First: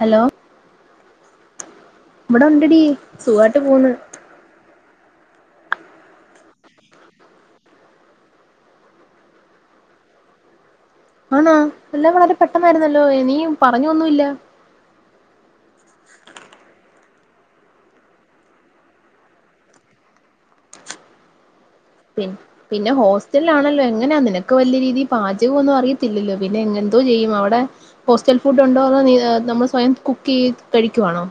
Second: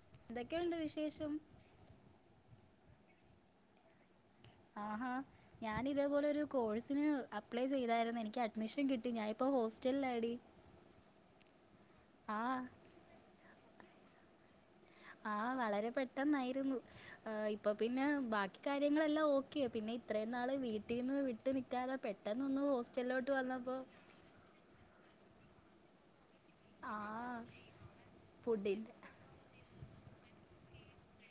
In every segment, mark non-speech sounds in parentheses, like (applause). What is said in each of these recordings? hello ഇതൊക്കെയുണ്ട് വിശേഷം ഇവിടെ ഉണ്ടടി സുഖാട്ട് പോന്ന് ആഹാ ഞാന ഇതേപോലെ ഒരു കോഴ്സിന് അപ്ലൈ ചെയ്തായിരുന്നു എനിക്ക് അഡ്മിഷൻ കിട്ടി ഞാന ഇപ്പോ ഹോസ്റ്റൽ ലാടി ആണാ എല്ലാം വളരെ പെട്ടെന്നായിരുന്നല്ലോ ഇനീ പറഞ്ഞൊന്നല്ല ആ വളരെ പെട്ടെന്നായിരുന്നു ഇപ്പൊ പിന്നെ ബാക്കി കാര്യങ്ങളെല്ലാം ഓക്കെയ പിന്നെ ഇത്രയും നാള് വീട്ടിൽ നിന്ന് വിട്ട പിന്നെ വന്നപ്പോൾ ഹോസ്റ്റലാണല്ലോ എങ്ങനാ നിനക്ക് വലിയ രീതിയിൽ പാചകം ഒന്നും അറിയത്തില്ലല്ലോ പിന്നെ ആ എന്തോ ചെയ്യും അവിടെ ഹോസ്റ്റൽ ഫുഡ് ഉണ്ടോ ഫുഡിൻ്റെ അതോ നമ്മൾ സ്വയം കുക്ക് ചെയ് കഴിക്കുവാണോ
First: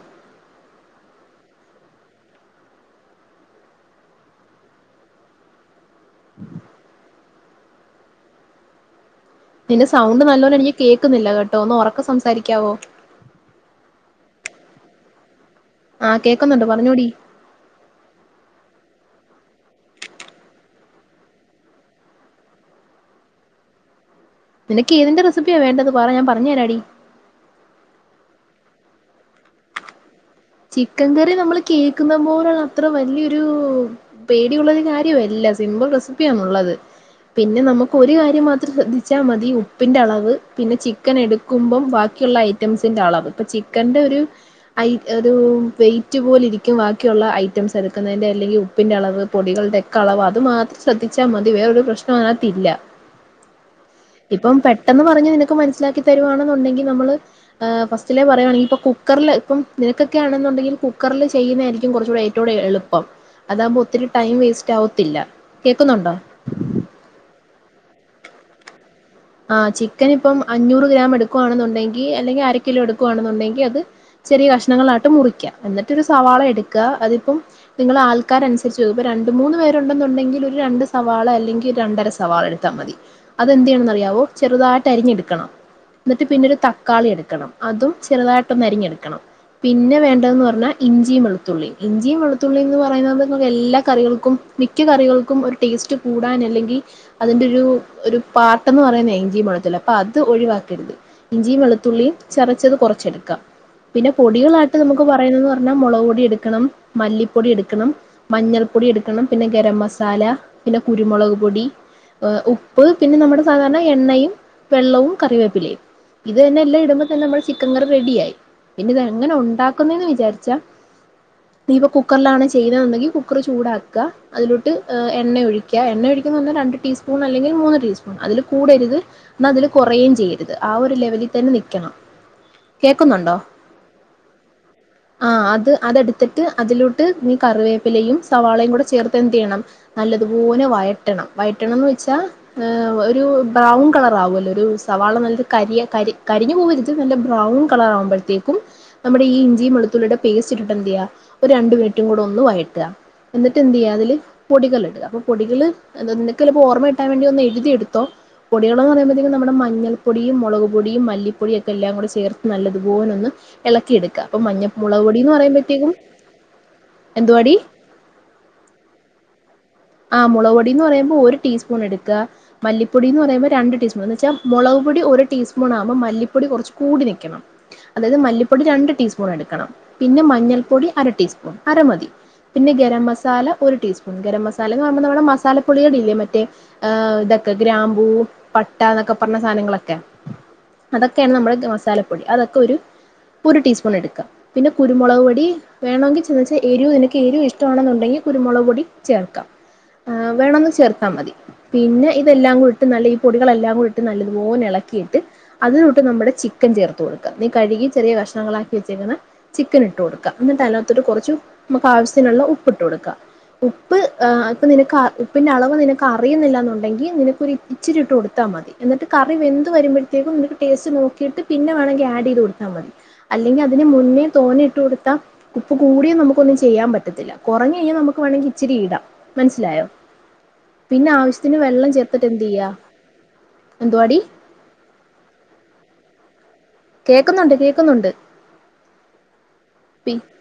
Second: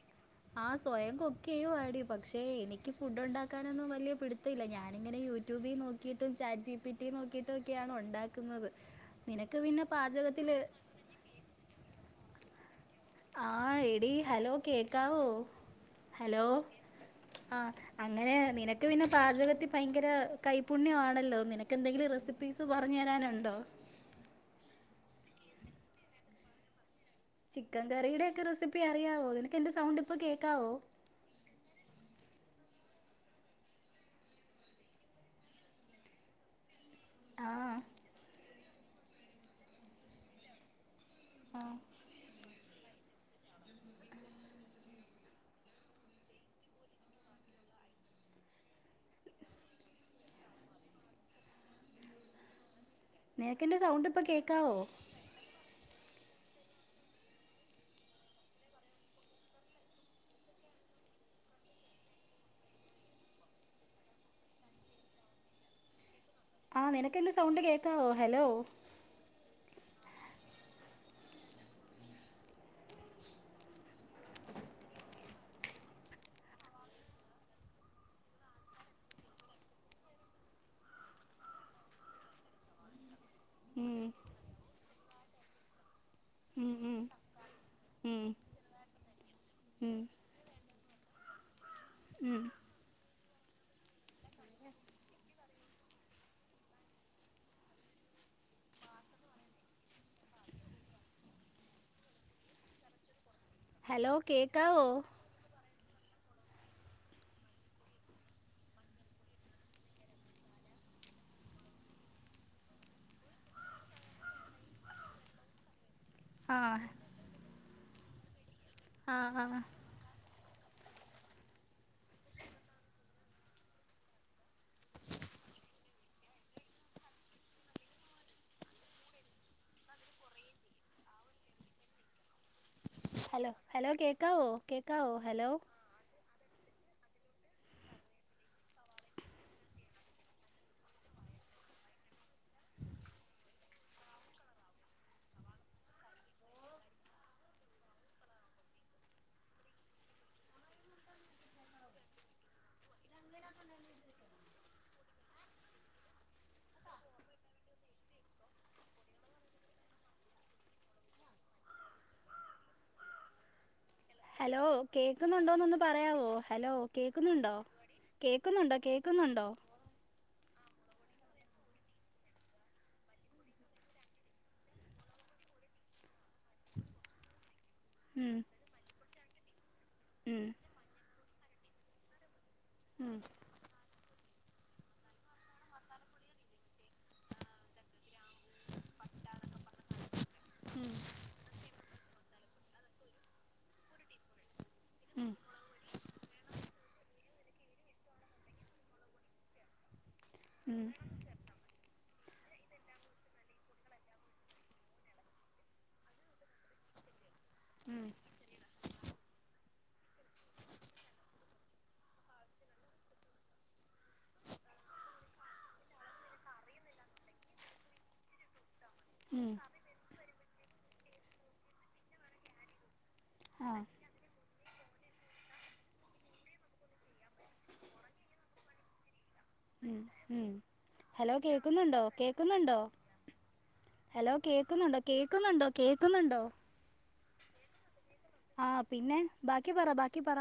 ആഹ സ്വയം കുക്ക് ചെയ്യുവാടിയ പക്ഷെ എനിക്ക് ഫുഡ് ഉണ്ടാക്കാനൊന്നും വലിയ പിടിത്തമില്ല ഞാനിങ്ങനെ യ റ്റുബി നോക്കിയിട്ടും ചാറ്റ് ജിപീടീ നോക്കിയിട്ടും ഒക്കെയ ആണ ഉണ്ടാക്കുന്നത് നിനക്ക് പിന്നെ നിന്റെ സൗണ്ട് നല്ലോലെ പാചകത്തില് എനിക്ക് കേൾക്കുന്നില്ല കേട്ടോ ഒന്ന് ഉറക്കെ സംസാരിക്കാവോ ആ എടി ഹലോ കേക്കാവോ ആ ഹലോ കേൾക്കുന്നുണ്ട് പറഞ്ഞോടി ആഹ അങ്ങനെ നിനക്ക് പിന്നെ പാചകത്തി ഭയങ്കര കൈപുണ്യമാണല്ലോ നിനക്ക് എന്തെങ്കിലും റെസിപ്പീസ് പറഞ്ഞു തരാനുണ്ടോ നിനക്ക് ഏതിന്റെ റെസിപ്പിയാ വേണ്ടത് പറ ഞാൻ പറഞ്ഞുതരാടി ചിക്കൻ കറിയുടെ ഒക്കെ റെസിപ്പി അറിയാവോ നിനക്ക് എന്റെ സൗണ്ട് ഇപ്പോൾ കേൾക്കാവോ ചിക്കൻ കറി നമ്മള് കേക്കുന്ന പോലുള്ള അത്ര വലിയൊരു പേടിയുള്ളതി കാര്യമല്ല സിമ്പിൾ റെസിപ്പിയണുള്ളത് ആ പിന്നെ നമുക്ക് ഒരു കാര്യം മാത്രം ശ്രദ്ധിച്ചാൽ മതി ഉപ്പിന്റെ അളവ് പിന്നെ ചിക്കൻ ആ എടുക്കുമ്പം ബാക്കിയുള്ള ഐറ്റംസിന്റെ ആളാവും ഇപ്പ ചിക്കന്റെ ഒരു ഐ ഒരു വെയിറ്റ് പോല ഇരിക്കും ബാക്കിയുള്ള ഐറ്റംസ് എടുക്കുന്നതിൻന്റെ അല്ലെങ്കിൽ ഉപ്പിന്റെ അളവ് പൊടികളുടെയ ഒക്കെവ അളവ് അത് മാത്രം ശ്രദ്ധിച്ചാൽ മതിവേറ ഒരു പ്രശ്ന അകത്തില്ല നിനക്കെൻ്റെ സൗണ്ട് ഇപ്പോൾ ഇപ്പം കേൾക്കാവോ പെട്ടെന്ന് പറഞ്ഞ് നിനക്ക് മനസ്സിലാക്കി തരുവാണെന്നുണ്ടെങ്കിൽ നമ്മള് ഫസ്റ്റില പറയയാണെങ്കിൽ ഇപ്പ കുക്കറില് ഇപ്പം നിനക്കൊക്കെ ആണെന്നുണ്ടെങ്കിൽ കുക്കറിൽ ചെയ്യുന്നതായിരിക്കും കുറച്ചുകൂടെ ഏറ്റവുടെ എളുപ്പം അതാകുമ്പോ ഒത്തിരി ടൈം വേസ്റ്റ് ആവത്തില്ല കേൾക്കുന്നുണ്ടോ ആ നിനക്ക എന്റെ സൗണ്ട് കേക്കാവോ ഹലോ ആ ചിക്കൻ ഇപ്പം അഞ്ഞൂറ് ഗ്രാം എടുക്കുവാണെന്നുണ്ടെങ്കിൽ അല്ലെങ്കിൽ അര കിലോ എടുക്കുവാണെന്നുണ്ടെങ്കിൽ അത് ചെറിയ കഷ്ണങ്ങൾ ആയിട്ട് മുറിക്കുക എന്നിട്ടരു സവാള എടുക്കുക അതിപ്പോ നിങ്ങൾ ആൾക്കനുസരിച്ചു ഇപ്പം രണ്ട്, മൂന്ന് പേരുണ്ടെന്നുണ്ടെങ്കിൽ ഒരു രണ്ട് സവാള് അല്ലെങ്കിൽ രണ്ടര സവാള എടുത്താൽ മതി അതെന്ത് ഉം ചെയ്യണംന്ന്റിയാം ചെറുതായിട്ട് അരിഞ്ഞെടുക്കണം എന്നിട്ട് പിന്നെരു ഉം ഉം തക്കാളി എടുക്കണം അതും ഉം ചെറുതായിട്ടൊന്ന് അരിഞ്ഞെടുക്കണം ഉം പിന്നെ വേണ്ടന്ന് പറഞ്ഞാൽ ഇഞ്ചിയ വെളുത്തുള്ളി ഇഞ്ചിയ ഉം വെളുത്തുള്ളി എന്ന് പറയുന്നത് എല്ലാ കറികൾക്കും മിക്ക കറികൾക്കും ഒരു ടേസ്റ്റ് കൂടാൻ അല്ലെങ്കിൽ അതിൻ്റെ ഒരു ഒരു പാട്ടന്ന് പറയുന്ന ഇഞ്ചിയും വെളുത്തുള്ളി അപ്പൊ അത് ഒഴിവാക്കരുത് ഇഞ്ചിയും വെളുത്തുള്ളിയും ചതച്ചത് കുറച്ചെടുക്കാം പിന്നെ ഹലോ പൊടികളായിട്ട് കേക്കാവോ നമുക്ക് പറയുന്നന്ന് പറ പിന്നെ മുളക് പൊടി എടുക്കണം മല്ലിപ്പൊടി എടുക്കണം മഞ്ഞൾപ്പൊടി എടുക്കണം പിന്നെ ഗരം മസാല പിന്നെ കുരുമുളക് പൊടി ഉപ്പ് പിന്നെ നമ്മുടെ സാധാരണ എണ്ണയും വെള്ളവും കറിവേപ്പിലേ ഇത് തന്നെ എല്ലാം ആഹ് ഇടുമ്പ തന്നെ നമ്മൾ ചിക്കൻകറി റെഡിയായി പിന്നെ ഇത് എങ്ങനെ ആഹ് ആഹ് ഉണ്ടാക്കുന്നന്ന് വിചാരിച്ചാ ഇയിപ്പ കുക്കറിലാണ് ചെയ്യുന്നുണ്ടെങ്കിൽ കുക്കർ ചൂടാക്കുക അതിലോട്ട് എണ്ണ ഒഴുക എണ്ണ ഒഴിക്കുന്ന രണ്ട് ടീസ്പൂൺ അല്ലെങ്കിൽ മൂന്ന് ടീസ്പൂൺ അതി കൂടരുത് എന്ന അതില് കുറയും ചെയ്യരുത് ആ ഒരു ലെവലിൽ തന്നെ നിക്കണം ഹലോ ഹലോ കേൽകാവോ കേൽകാവോ ഹലോ ത്തിട്ട് അതിലോട്ട് ന കറിവേപ്പിലയും സവാളയും കൂടെ ചേർത്ത് എന്ത് ചെയ്യണം നല്ലതുപോലെ വയട്ടണം വട്ടണംന്ന് വെച്ചാൽ ഒരു ബ്രൗൺ കളറാവകല്ലോ ഒരു സവാള നല്ല കരി ക കരിഞ്ഞു പോവരു നല്ല ബ്രൗൺ കളർ ആകുമ്പ നമ്മുടെ ഈ ഇഞ്ചിയ വെളുത്തുള്ളിയുടെ പേസ്റ്റ് ഇട്ടിട്ട് എന്ത് ചെയ്യാ ഒരു രണ്ട മിനിറ്റും കൂടെ ഒന്ന് വഴറ്റുക എന്നിട്ട് എന്ത് ചെയ്യാ അതില് പൊടികളിണ്ട് അപ്പൊ പൊടികള് എന്ത ചിലപ്പോ ഓർമ്മ ഇട്ടാൻ വണ്ടി ഒന്ന് എഴുതിയടുു ത്തോ പൊടികളെന്ന് പറയുമ്പഴത്തേക്കും നമ്മുടെ മഞ്ഞൾപ്പൊടിയും മുളക് പൊടും മല്ലപ്പൊടുംക്കെല്ലാടെ ചേർത്ത് നല്ലതുപോലൊന്നും ഇളക്കിടുക്ക ഹലോ കേക്കുന്നുണ്ടോന്ന് ഒന്ന് പറയാവോ ഹലോ കേക്കുന്നുണ്ടോ എന്തുവാടി കേക്കുന്നുണ്ടോ കേക്കുന്നുണ്ടോ ആ മുളക് പൊടി എന്ന് പറയുമ്പോ ഒരു ടിസ്പൂൺ എടുക്കുക മല്ലിപ്പൊടി എന്ന് പറയുമ്പോ രണ്ട് ടിസ്പൂൺ എന്ന് വെച്ചാ മുളക് പൊടി ഒരു ടീസ്പൂൺ ആകപോ മല്ലിപ്പൊടി കുറച്ച് കൂടി നൽക്കണം അതായത് ഉം മല്ലിപ്പൊടി രണ്ട് ടീസ്പൂൺ എടുക്കണം പിന്നെ ഉം മഞ്ഞൾപ്പൊടി അര ടീസ്പൂൺ അരമതി പിന്നെ ഗരം ഉം മസാല ഒരു ടീസ്പൂൺ ഗരം മസാല സാലന്ന് പറഞ്ഞ നമ്മടെ മസാലപ്പൊളികളല്ലേ മറ്റേ ഇതൊക്കെ ഗ്രാമ്പൂ പട്ട എന്നൊക്കെ പറഞ്ഞ സാധനങ്ങളൊക്കെ അതൊക്കെയാണ് നമ്മുടെ മസാലപ്പൊടി അതൊക്കെ ഒരു ഒരു ടീസ്പൂൺ എടുക്കാം പിന്നെ കുരുമുക് ഉം പൊടി വേണമെങ്കിൽ ചെന്ന വച്ചാൽ എരിവും എനിക്ക് എരിവും ഇഷ്ടം ഇഷമാണെന്നുണ്ടങ്കിൽ കുരുമുളക് പൊടി ചേർക്കാം ആ് വേണന്ന് ഉം ചേർത്താ മതി പിന്നെ ഇതെല്ലാം കൂടിട്ട് നല്ല ഈ പൊടികളെല്ലാം കൂടി ഇട്ട് നല്ലത്പോലെ ഇളക്കിയിട്ട് അതിലോട്ട് നമ്മുടെ ചിക്കൻ ചേർത്ത് കൊടുക്കും നീ കഴുകി ഉം ചെറിയ കഷ്ണങ്ങളാക്കി വെച്ചേക്കണ ചിക്കൻ ഇട്ട് കൊടുക്കാം എന്നിട്ട് അതിനകത്തോട്ട് കുറച്ച് നമുക്ക് ആവശ്യത്തിനുള്ള ഉപ്പ് ഇട്ട് കൊടുക്കാം ഉപ്പ് അപ്പം നിനക്ക് ഉപ്പിൻ്റെ അളവ് നിനക്ക് അറിയുന്നില്ല എന്നുണ്ടെങ്കിൽ നിനക്കൊരു ഇച്ചിരി ഇട്ട് കൊടുത്താൽ മതി എന്നിട്ട് കറി ഉം വെന്ത് വരുമ്പോഴത്തേക്കും നിക്ക് ടേസ്റ്റ് നോക്കിയിട്ട് പിന്നെ വേണമെങ്കിൽ ആഡ് ചെയ്ത് കൊടുത്താൽ മതി അല്ലെങ്കിൽ ആഹ് അതിന് മുന്നേ തോന്നെയിട്ട് കൊടുക്ക ഉപ്പ് കൂടിയ നമുകൊന്നും ചെയ്യാൻ പറ്റത്തില്ല കുറഞ്ഞു കഴിഞ്ഞാൽ നമുക്ക് വേണമെങ്കിൽ ഇച്ചിരി ഇടാം മനസ്സിലായോ ഉം ഉം പിന്നെ ഹലോ ആവശ്യത്തിന് വെള്ളം കേക്കുന്നുണ്ടോ ചേർത്തിട്ട് എന്ത് ചെയ്യാ കേക്കുന്നുണ്ടോ എന്തുവാടി ഹലോ കേക്കുന്നുണ്ടോ കേക്കുന്നുണ്ടോ കേക്കുന്നുണ്ടോ കേക്കുന്നുണ്ട് കേക്കുന്നുണ്ട് ആ പിന്നെ ബാക്കി പറ ബാക്കി പറ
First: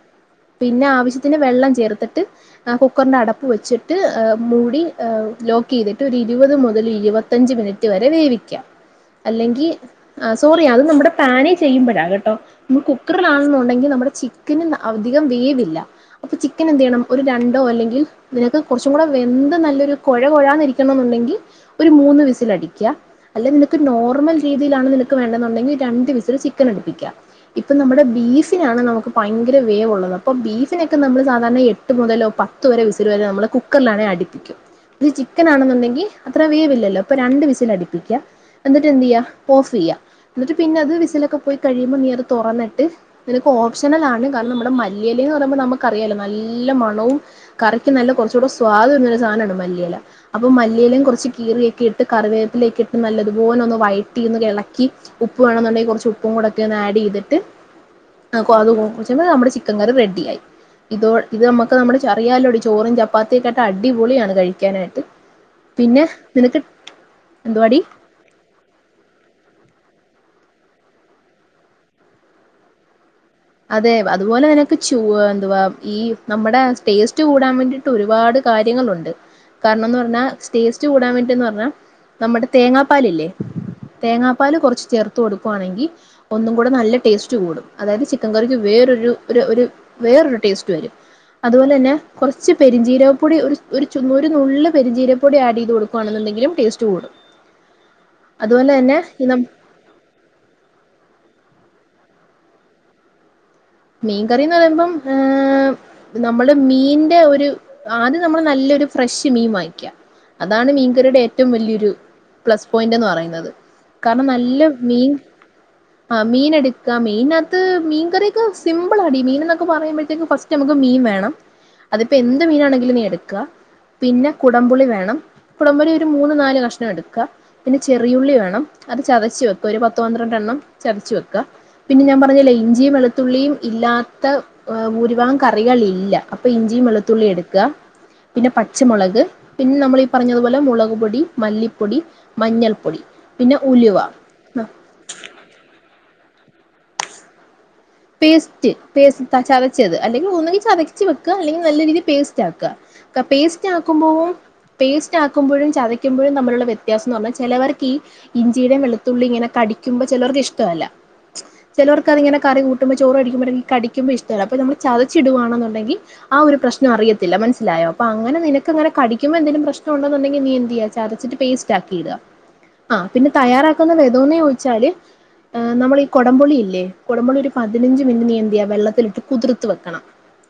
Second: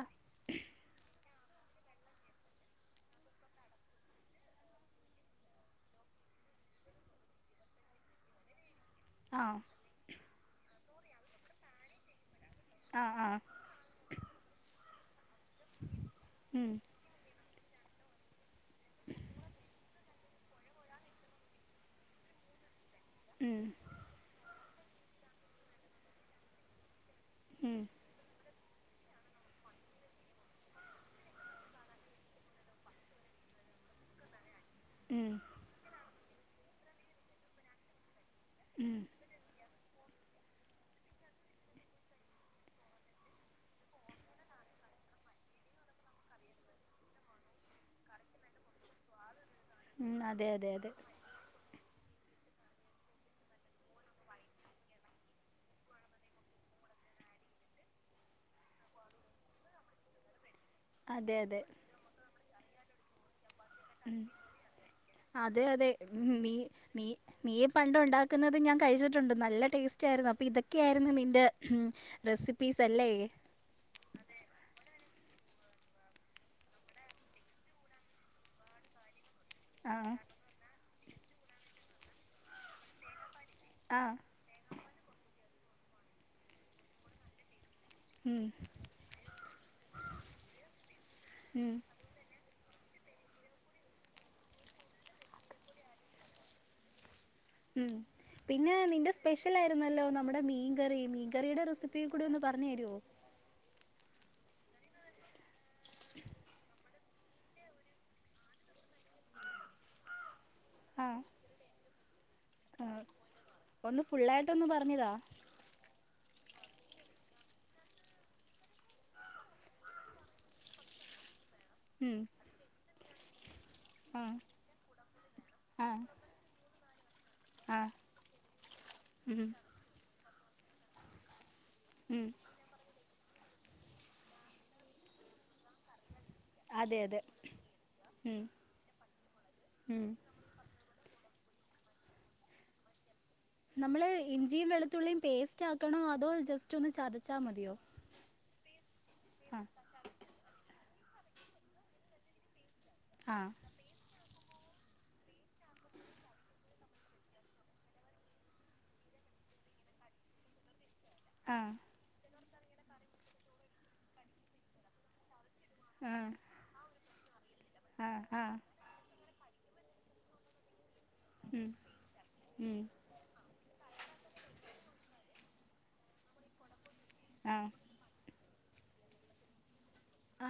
ആവശ്യത്തിന് വെള്ളം ചേർത്തിട്ട് ആ കുക്കറിഅടപ്പ് വെച്ചിട്ട് മൂടി ആ ലോക്ക് ചെയ്തിട്ട് ഒരു ഇരുപത് - ഇരുപത് മുതൽ ഇരുപത്തഞ്ച് മിനിറ്റ് വരെ വേവിക്കാം ആ അല്ലെങ്കിൽ സോറി അത് നമ്മുടെ പാനേ ചെയ്യുമ്പോഴാ കേട്ടോ നമ്മ ആ ആ കുക്കറിലാണെന്നുണ്ടെങ്കിൽ നമ്മുടെ ചിക്കന് അധികം വേവില്ല അപ്പൊ ചിക്കൻ ഉം എന്ത് ചെയ്യണം ഒരു രണ്ട് അല്ലെങ്കിൽ നിനക്ക് കുറച്ചും കൂടെ വെന്ത് നല്ലൊരു കുഴ കൊഴാനിരിക്കണം എന്നുണ്ടെങ്കിൽ ഒരു മൂന്ന് വിസിൽ അടും അല്ല ഉം നിനക്ക് നോർമൽ രീതിയിലാണ് നിനക്ക് വേണ്ടെന്നുണ്ടെങ്കിൽ രണ്ടു വിസൽ ചിക്കൻ എടുപ്പിക്കാം ഇപ്പൊ ഉം നമ്മുടെ ബീഫ് ബീഫിനാണ് നമുക്ക് ഭയങ്കര വേവുള്ളത് അപ്പോൾ ബീഫിനൊക്കെ നമ്മൾ സാധാരണ എട്ട് മുതലോ പത്ത് വരെ വിസിൽ വരെ നമ്മൾ കുക്കറിലാണ അടിപ്പിക്കും ഒരു ഉം ചിക്കൻ ആണെന്നുണ്ടെങ്കിൽ അത്ര വേവില്ലല്ലോ ഇപ്പൊ രണ്ട് വിസിൽ അടിപ്പിക്കുക എന്നിട്ട് എന്ത് ചെയ്യ പോഫ് ചെയ്യ എന്നിട്ട് പിന്നെ അത് വിസിലൊക്കെ പോയി കഴിയുമ്പോ നീർ തുറന്നിട്ട് നിക്ക് ഓപഷണൽആണു കാരണം നമ്മുടെ മല്ലിയെല നമ്മക്കറിയാലോ നല്ല മണവും കറി ക്ക് നല്ല കുറച്ചൂ സ്വാദം വരു സാധന ഉം അതെ അതെ അതെ (inaudible) ട്ട് കറിവേത്തിലേക്ക ഇട്ട് നല്ലതുപോലെ ഒന്ന് വയറ്റിന്ന് ഇിളക്കി ഉപ്പ് വേണമെന്നുണ്ടെങ്കിൽ കുറച്ച് ഉപ്പും കൂടെ ഒക്കെ ഒന്ന് ആഡ് ചെയ്തിട്ട് ആ അ നമ്മുടെ ചിക്കൻ കറി റെഡി ആയി ഇതോ അതെ ഇത് അതെ നമുക്ക് നമ്മുടെ ചെറിയാലോടി ചോറും ചപ്പാത്തിയ ഒക്കെട്ട് അടിപൊളിയാണ് കഴിക്കാനായിട്ട് അതെ അതെ പിന്നെ നീ നിനക്ക് നീ നീ എന്തുവാടി പണ്ട ഉണ്ടാക്കുന്നത് ഞാൻ കഴിച്ചിട്ടുണ്ട് നല്ല ടേസ്റ്റ് ആായിരുന്നു അപ്പൊ ഇതൊക്കെയ ആയിരുന്നു നിന്റെ റെസിപ്പീസ് അല്ലേ അതെ അതുപോലെ നിനക്ക് ചൂ എന്തുവാ ഈ നമ്മുടെ ടേസ്റ്റ് കൂടാൻ വേണ്ടിട്ട് ഒരുപാട് കാര്യങ്ങളുണ്ട് ആ കാരണംന്ന് പറഞ്ഞാ ടേസ്റ്റ് കൂടാൻ വേണ്ടിന്ന് പറഞ്ഞാ നമ്മുടെ തേങ്ങാപ്പാലല്ലേ ആ തേങ്ങാപ്പാൽ കുറച്ച് ചേർത്ത് കൊടുക്കുവാണെങ്കിൽ ഒന്നും കൂടെ നല്ല ടേസ്റ്റ് കൂടും അതായത് ഉം റി വേറ വേറരു ടേസ്റ്റ് വരും ഉം അതുപോലെ തന്നെ കുറച്ച് പെരിഞ്ചീരപ്പൊടി ഒരു ഒരു ഒരു നുള് പെരിചീരപ്പൊടി ആഡ് ചെയ്ത് കൊടുക്കുയാണെന്നുണ്ടെങ്കിലും ടേസ്റ്റ് കൂടും ഉം അതുപോലെ പിന്നെ തന്നെ നിന്റെ ഈ നമ്മ സ്പെഷ്യൽ ആയിരുന്നല്ലോ നമ്മുടെ മീൻകറി മീൻകറിയുടെ റെസിപ്പി അപ്പ കൂടി ഒന്ന് പറഞ്ഞു തരുവോ മീൻകറിന്ന് പറയുമ്പം നമ്മള് മീന്റെ ഒരു ആദ്യം നമ്മൾ നല്ല ഫ്രഷ് മീൻ വാങ്ങിക്കുക അതാണ് ആ മീൻകറിയടെ ഏറ്റവും വലിയരു പ്ലസ് ആ പോയിന്റ്ന്ന് പറയുന്നത് ഒന്ന് കാരണം നല്ല ഫുള്ളായിട്ടൊന്ന് പറഞ്ഞുതാ മീൻ ആ മീന എടുക്ക മീയിനകത്ത് മീൻ കറി സിമ്പിൾ അടി മീൻ എന്നൊക്കെ പറയുമ്പോഴത്തേക്ക് ഫസ്റ്റ് നമുക്ക് മീൻ വേണം അതിപ്പോ ഉം എന്ത് മീനാണെങ്കിലും എ പിന്നെ ആ കുടംപുളി വേണം ആ കുടംപുളി ഒരു മൂന്ന് നാല് കഷണം എടുക്ക പിന്നെ ആ ചെറിയുള്ളി വേണം അത് ചതച്ച ഉം വെക്കാ ഒരു പത്ത പന്ത്രണ്ടെണ്ണം ചതച്ച വെക്കാ പിന്നെ ഞാൻ ഉം പറഞ്ഞലെ ഇഞ്ചിയും വെളുത്തുള്ളിയും ഇല്ലാത്ത് ഭൂരിഭാഗം കറികള ഇില്ല അപ്പൊ ഇഞ്ചിയും അതെ അതെ വെളുത്തുള്ളി എടുക്കുക ഉം പിന്നെ പച്ചമുളക് പിന്നെ നമ്മൾ ഈ ഉം പറഞ്ഞതുപോലെ മുളക് പൊടി പൊടി മല്ലിപ്പൊടി മഞ്ഞൾപ്പൊടി പിന്നെ ഉലുവ നമ്മള് ഇഞ്ചിയും വെളുത്തുള്ളിയും പേസ്റ്റ് ആക്കണോ അതോ ജസ്റ്റ് ഒന്ന് ചതച്ചാ മതിയോ പേസ്റ്റ് പേസ് ആ ചതച്ചത് അല്ലെങ്കിൽ ഒന്നുകിൽ ചതച്ച വെക്കുക അല്ലെങ്കിൽ നല്ല രീതിയിൽ പേസ്റ്റ് ആക്കുക ആ പേസ്ി ആക്കുമ്പോ പേസ്റ്റ് ആക്കുമ്പോഴും ചതക്കുമ്പോഴും തമ്മിലുള്ള വ്യത്യാസം എന്ന് പറഞ്ഞാൽ ചിലവർക്ക് ഈ ഇഞ്ചിയുടെ വെളുത്തുള്ളി ഇങ്ങനെ കടിക്കുമ്പോ ചിലർക്ക് ഇഷ്ടമല്ല ആ ചിലവർക്ക് അതിങ്ങനെ കറി കൂട്ടുമ്പോ ചോ അടിക്കുമ്പോഴ കടിക്ക്പോ ഇഷ്ടല്ല അൊ നമ്മള് ചതച്ചിടവാണ ണ്ടെങ്കിൽ ആ ഒരു പ്രശ്ന അറത്തില്ല മനസ്സിലായോ അൊ ആ ആ അനെ ആ നിനക്കങ്ങനെ കിക്കുമ്പോ എന്തെും െ നീ ചെയ്യ പേ ഉം ആിട ഉം പിന്നെ തയ വതോന്ന് ചോദിച്ചാല് നമ്മള ഈ കുടംപൊളി ഇല്ലെടംപൊളി ഒരു ആ പതിനഞ്ച് മിനിറ്റ് നീന്തിയാ വെള്ളത്തിലിട്ട് കുതിർ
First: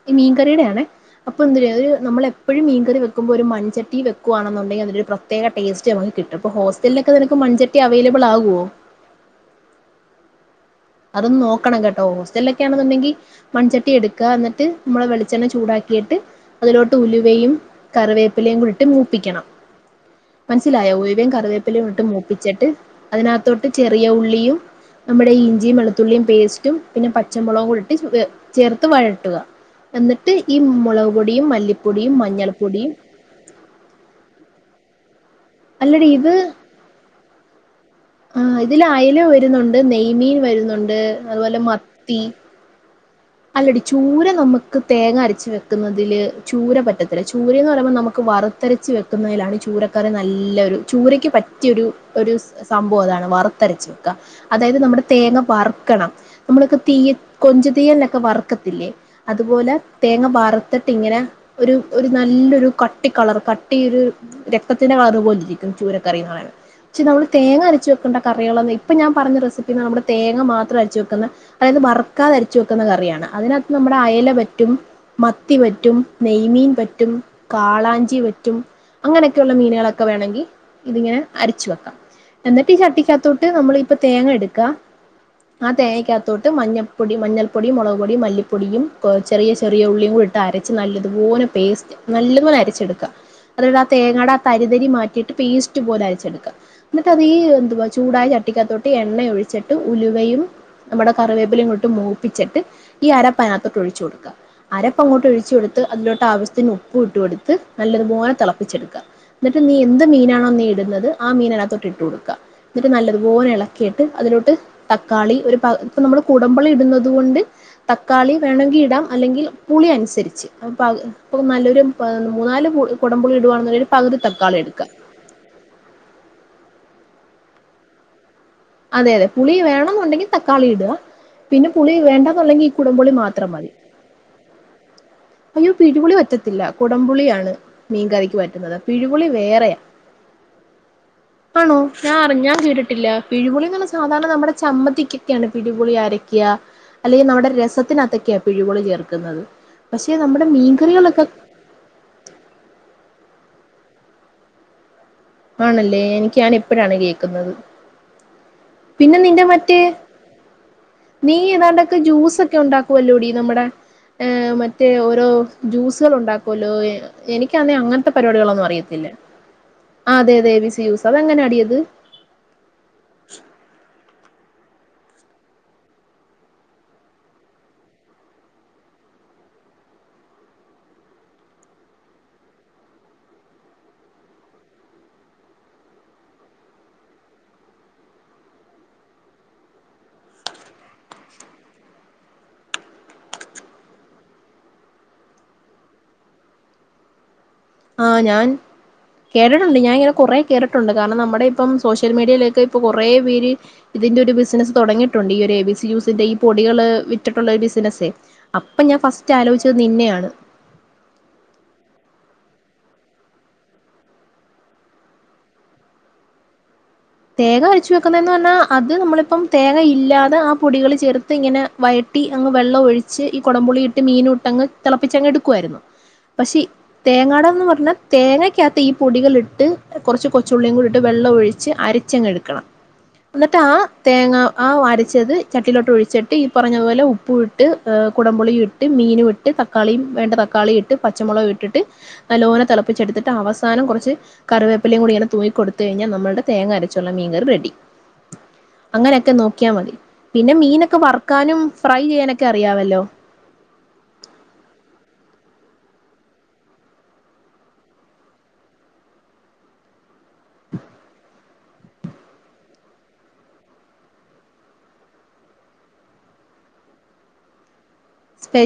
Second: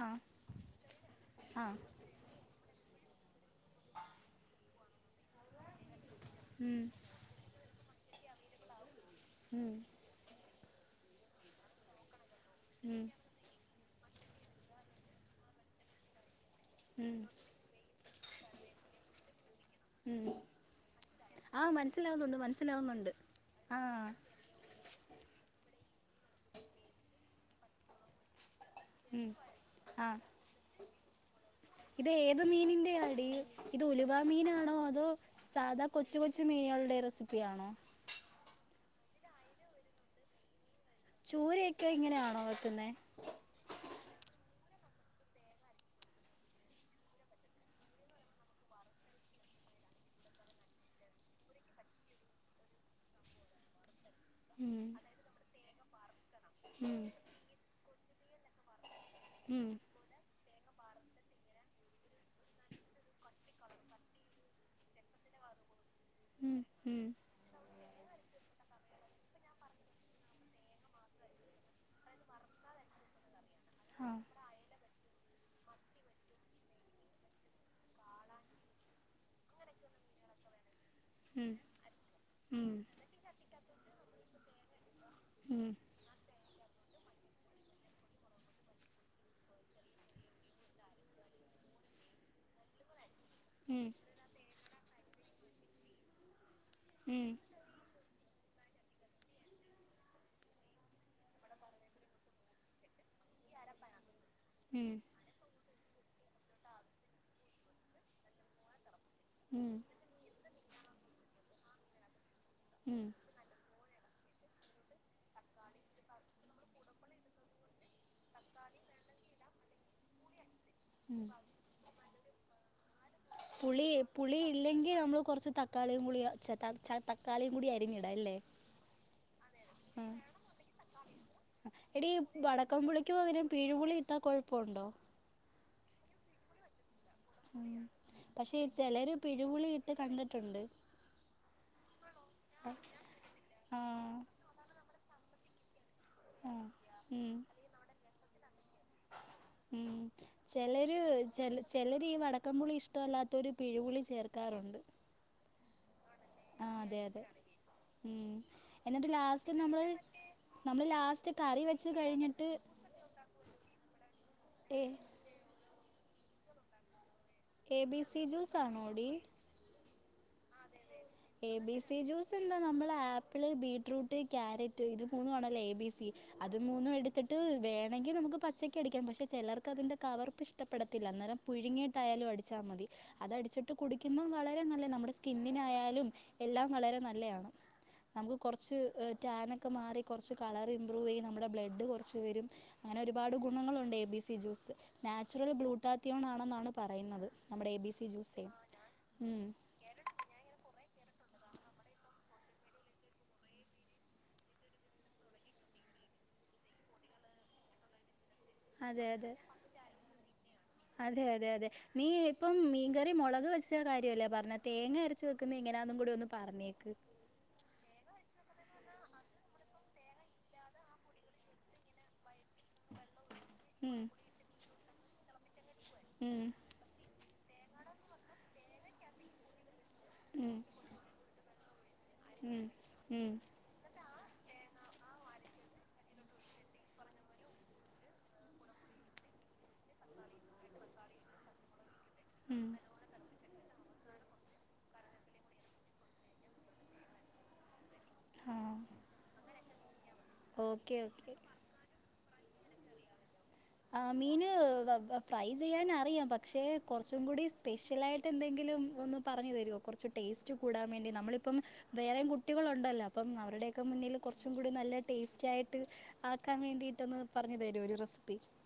ആ മീൻകറ അ ആ എ നഴും വെുമ്പോ ഒരുൺചട്ടി വെക്കുണുണ്ടെിൽതിൊ ഒരു പ്രത്യേകടേസ്റ്റ് നമു കിട്ടുംപ്പോ ഉം ഹോസ്റ്റലൊക്കെ നിനക്ക് മൺചട്ടി അവൈലബിൾ ആകുവോ ഹം അതൊന്ന് നോക്കണം കേട്ടോ ഉം ഹോസ്റ്റലൊക്കെയാണെന്നുണ്ടെങ്കിൽ മൺ എടു എന്നിട്ട് നമ്മളെ വെളിച്ചെണ്ണ ചൂടാക്കിയിട്ട് അതിലോട്ട് ഉം ഉലുവയും കറി പ്പിലും കൂടിട്ട് മൂപ്പിക്കണം ഉം മനസിലായ ഒഴിവും ആ കറിവേപ്പില ഇട്ട് മനസ്സിലാവുന്നുണ്ട് മൂപ്പിച്ചിട്ട് മനസ്സിലാവുന്നുണ്ട് അതിനകത്തോട്ട് ആ ചെറിയ ഉള്ളിയും നമ്മുടെഈ ഇഞ്ചിയും വെളുത്തുള്ളിയും പേസ്റ്റും പിന്നെ പച്ചമുളക കൂടി ഇട്ട് ചേർത്ത് ഉം വഴട്ടുക ആ എന്നിട്ട് ഈ മുളക് പൊടിയും മല്ല ഇത് ഏത് മീനിന്റെ അടി ഇത് ഉലുവ മീനാണോ അതോ സാധാ അല്ലടി കൊച്ചു ഇത് കൊച്ചു മീനളുടെ റെസിപ്പിയാണോ ആ ഇതിൽ അയല വരുന്നുണ്ട് നെയ്മീൻ വരുന്നുണ്ട് ചൂര അതുപോലെ ഒൊക്കെ മത്തി ഇങ്ങനെയാണോ വക്കുന്ന അല്ലടി ചൂര നമുക്ക് തേങ്ങ അരച്ച വെക്കുന്നതില് ചൂര പറ്റത്തില്ല ചൂരന്ന് പറയുമ്പോ നമുക്ക് വറുത്തെരച്ച് വെക്കുന്നതിലാണ് ചൂരക്കാർെ നല്ല ഒരു ചൂരയ്ക്ക് പറ്റിയൊരു ഒരു സംഭവം അതാണ് വറുത്തര വെക്ക അതായത് ഉം നമ്മുടെ തേങ്ങ വറുക്കണം നമ്മള തീ ഉം കൊഞ്ു തീ വറക്കത്തില്ലേ ഉം അതുപോലെ തേങ്ങ ത്തിട്ട് ഇങ്ങനെ ഒരു നല്ലൊരു കട്ടി കളർ കട്ടി ഒരു രക്തത്തിന്റെ കളർ പോലെരിക്കും ചൂര കറ പറ ഉം ഉം പക്ഷെ നമ്മള് തേങ്ങ അരച്ച ണ്ട കറികൾ ഇപ്പ ഞാൻ പറഞ്ഞ റെസിപ്പി നമ്മുടെ തങ്ങ മാത്രം അച്ച വെക്ക അതായത് വറുക്കത അരിച്ച് വെക്ക ുന്ന കറിയാണ് അതിനകത്ത് നമ്മുടെ ആ അയല പറ്റും മത്തി വറ്റും നെയ്മീൻ പറ്റും കാളാഞ്ചി വറ്റും അങ്ങനെയൊക്കെയുള്ള മീനുകളൊക്കെ വേണങ്കിൽ ഇതിങ്ങനെ ഉം അരച്ച് വെക്കാം ഉം എന്നിട്ട് ഈ ചട്ടിക്കകത്തോട്ട് നമ്മൾ ഇപ്പ തേങ്ങ എടുക്കുക ഉം ആ തേങ്ങക്കകത്തോട്ട് മഞ്ഞൾപ്പൊടി മഞ്ഞൾ പൊടി മുളക് പൊടി മല്ലിപ്പൊടിയും ചെറിയ ചെറിയ ഉള്ളിയും നല്ലതു പോലെ പേസ്റ്റ് അരച്ചെടുക്കാം അതല ആ ഉം തേങ്ങാട ആ തരിതരി മാറ്റിയിട്ട് പേസ്റ്റ് പോലെ അരച്ചെടുക്കുക എന്നിട്ട് അതീ ഉം എന്തുവാ ചൂടായ ചട്ടി ചട്ടിക്കകത്തോട്ട്എണ്ണ ഒഴിച്ചിട്ട് ഉലുവയും നമ്മുടെ കറിവേപ്പിലയും അങ്ങോട്ട് മൂപ്പി പ്പിച്ചിട്ട് ഈ അരപ്പ് അതിനകത്തോട്ട് ഒഴിച്ചു കൊടുക്കുക ഉം അരപ്പ് അങ്ങോട്ട് ഒഴിച്ചു കൊടുത്ത് ത്ത് അതിലോട്ട് ആവ്യശ്യത്തിന് ഉപ്പ് ഇട്ട് കൊടുത്ത് നല്ലതുപോലെ തിളപ്പിച്ചെടുക്കുക എന്നിട്ട് ഉം നീ എന്ത് മീനാണോ നീ ഇടുന്നത് ആ മീനകത്തൊട്ട് ഇട്ട് കൊടുക്ക എന്നിട്ട് ഉം നല്ലത്പോലെ ഇളക്കിട്ട് അതിലോട്ട് തക്കാളി ഒരു പകുതി ഇപ്പ നമ്മൾ കുടമ്പുളി ഇടുന്നത് കൊണ്ട് അതുകൊണ്ട് തക്കാളി വേണങ്കിൽ ഇടാം അല്ലെങ്കിൽ പുളി അനുസരിച്ച് ഉം ഇപ്പ നല്ലൊരു മൂന്നാല് കുടമ്പുളി ഇടുകയാണെന്നുണ്ടെങ്കിൽ പുളി ഒരു പകുതി പുളി തക്കാളി എടുക്കുക ഇല്ലെങ്കിൽ നമ്മള് കൊറച്ച് തക്കാളിയും കുടീചേർത്താ ച തക്കാളിയും കൂടി അരിഞ്ഞിടാ അല്ലേ അതെ അതെ പുളി ആ വേണെന്നുണ്ടെങ്കിൽ തക്കാളി ഇടുക പിന്നെ പുളി എടീ വേണ്ടെന്നുണ്ടെങ്കിൽ ഈ കുടംപുളി വടക്കംപുളിക്ക് പകരം മാത്രം മതി പിഴുപുളി ഇട്ടാ കൊഴപ്പുണ്ടോ അയ്യോ പിഴിപുളി പറ്റത്തില്ല കുടംപുളിയാണ് ഉം മീൻകറിക്ക് പക്ഷേ പറ്റുന്നത് ചിലർ പിഴുപുളി വേറെയാ ഇട്ട് കണ്ടിട്ടുണ്ട് ആണോ ഞാൻ അറിഞ്ഞാൻ കേട്ടട്ടില്ല പിഴിപുളി ആ എന്നുള്ള സാധാരണ നമ്മുടെ ചമ്മന്തിക്കൊക്കെയാണ് പുളി അരയ്ക്കാ ആ അല്ലെങ്കിൽ ഉം നമ്മുടെ രസത്തിന് അതൊക്കെയാ പിഴിപുളി ചേർക്കുന്നത് ഉം പക്ഷെ നമ്മുടെ ചിലര് മീൻകറികളൊക്കെ ചിലര് ഈ വടക്കൻ പുളി ഇഷ്ടമല്ലാത്തവര് ത്തൊരു പിഴു പുളി ചേർക്കാറുണ്ട് ആണല്ലേ എനിക്കാ ൻ ആഹ് ഇപ്പോഴാണ് അതെ അതെ കേക്കുന്നത് ഉം എന്നിട്ട് ലാസ്റ്റ് നമ്മള് നമ്മള് ലാസ്റ്റ് നീ കറി വെച്ച് ഏതാണ്ടൊക്കെ ജ്യൂസ് കഴിഞ്ഞിട്ട് ഒക്കെ ഉണ്ടാക്കുവല്ലോടി നമ്മുടെ ഹ് എ മറ്റേ ഓരോ ജൂസ് ഉണ്ടാക്കുമല്ലോ എനിക്കാണെ എ ബി അങ്ങനത്തെ സി പരിപാടികളൊന്നും അറിയത്തില്ല ജ്യൂസാണോടി അതെതെ എ ബി സി ജ്യൂസ് എന്താ നമ്മൾ ആപ്പിള് ബീട്രൂട്ട് ക്യാരറ്റ് ഇത് മൂന്നുമാണല്ലോ എ ബി സി അത് മൂന്നും എടുത്തിട്ട് വേണെങ്കിൽ നമുക്ക് പച്ചക്ക് അടിക്കാം പക്ഷെ ചിലർക്ക് അതിന്റെ കവർപ്പ് ഇഷ്ടപ്പെടത്തില്ല അന്നേരം പുഴുങ്ങിയിട്ടായാലും അടിച്ചാൽ മതി അത് അടിച്ചിട്ട് കുടി ക്കുമ്പോൾ വളരെ നല്ല നമ്മുടെ സ്കിന്നിനായാലും എല്ലാം വളരെ നല്ലതാണ് നമുക്ക് കുറച്ച് ടാനൊക്കെ മാറി കുറച്ച് കളർ ഇമ്പ്രൂവ് ചെയ്യും നമ്മുടെ ബ്ലഡ് കുറച്ച് വരും അങ്ങനെ ഒരുപാട് ഗുണങ്ങളുണ്ട് A B C juice natural glutathione ആണെന്നാണ് പറയുന്നത് നമ്മുടെ എ ബി ആ സി ജ്യൂസേ ഞാൻ ഉം കേട്ടിട്ടുണ്ട് ഞാൻ ഇങ്ങനെ കൊറെ കേട്ടിട്ടുണ്ട് കാരണം നമ്മുടെ ഇപ്പം സോഷ്യൽ മീഡിയയിലേക്ക് ഇപ്പോ കുറേ പേര് ഇതിന്റെ ഒരു ബിസിനസ്സ് തുടങ്ങിട്ടുണ്ട് ഈ ഒരു എ ബി സി ജൂസ് ഈ പൊടികള് വിറ്റിട്ടുള്ള ബിസിനസെ അതെ അതെ അതെ അതെ അതെ നീ ഇപ്പം ഇ മീൻ കയറി മുളക് വെച്ച കാര്യമല്ലേ പറഞ്ഞ തേങ്ങ അരച്ചു വെക്കുന്ന എങ്ങനാണന്നും കൂടി ഒന്ന് പറഞ്ഞേക്ക് തേങ്ങ അരച്ചു വെക്കുന്നതന്ന് പറഞ്ഞാൽ അത് നമ്മളിപ്പം തേങ്ങ ഇല്ലാതെ ആ പൊടികള് ചേർത്ത് ഇങ്ങനെ വഴറ്റ കുട്ടി അങ്ങ് വെള്ളം ഒഴിച്ചി ഈ കുടമ്പുളി ഉം ഇട്ട് മീനും ഇട്ടങ്ങ് തിളപ്പിച്ചു എടുക്കുവായിരുന്നു ഉം പക്ഷെ തേങ്ങാട പറഞ്ഞാൽ തേങ്ങക്കകത്ത് ഈ പൊടികൾ ഇട്ട് കുറച്ച് ഉം കൊച്ചുള്ളിയും കൂടിട്ട് വെള്ളം ഒഴിച്ച് അരച്ച് അരച്ചങ്ങ് ഉം എടുക്കണം ഉം എന്നിട്ട് ആ തേങ്ങ ആ അരച്ചത് ചട്ടിയിലോട്ട് ഒഴിച്ചിട്ട് ഈ പറഞ്ഞതുപോലെ ഉപ്പും ഇട്ട് കുടമ്പുളി ഇട്ട് മീൻ മീനും ഇട്ട് തക്കാളിയും വേണ്ട തക്കാളി ഇട്ട് പച്ചമുളകും ഇട്ടിട്ട് നല്ലോെല ഉം തിളപ്പിച്ചെടുത്തിട്ട് അവസാനം കുറച്ച് കറിവേപ്പിലേയും കൂടി ഇങ്ങനെ തൂവി കൊടുത്ത് കഴിഞ്ഞാൽ നമ്മുടെ തേങ്ങ അര ചുള്ള മീൻ കറി റെഡി ആഹ് അങ്ങനെയൊക്കെ നോക്കിയാൽ മതി പിന്നെ ഓക്കെ മീനൊക്കെ ഓക്കെ വറുക്കാനും ഫ്രൈ ചെയ്യാനൊക്കെ അറിയാവല്ലോ ആ മീന് ഫ്രൈ ചെയ്യാൻ അറിയാം പക്ഷെ കുറച്ചും കൂടി സ്പെഷ്യലായിട്ട് എന്തെങ്കിലും ഒ പററ ടസ്റ്റ് കൂടാൻ വേണ്ടി നമ്മളപ്പം വേറെ കുട്ടികൾ ഉണ്ടല്ലോ അപ്പ അവരുടെ ുന്ന കുറും കൂടി നല്ല ടേസ്റ്റ ആയിട്ട് ആക്കാൻ വേണ്ടിട്ടൊന്ന് പറഞ്ഞു തരമ ഒരു സിി സ്പെ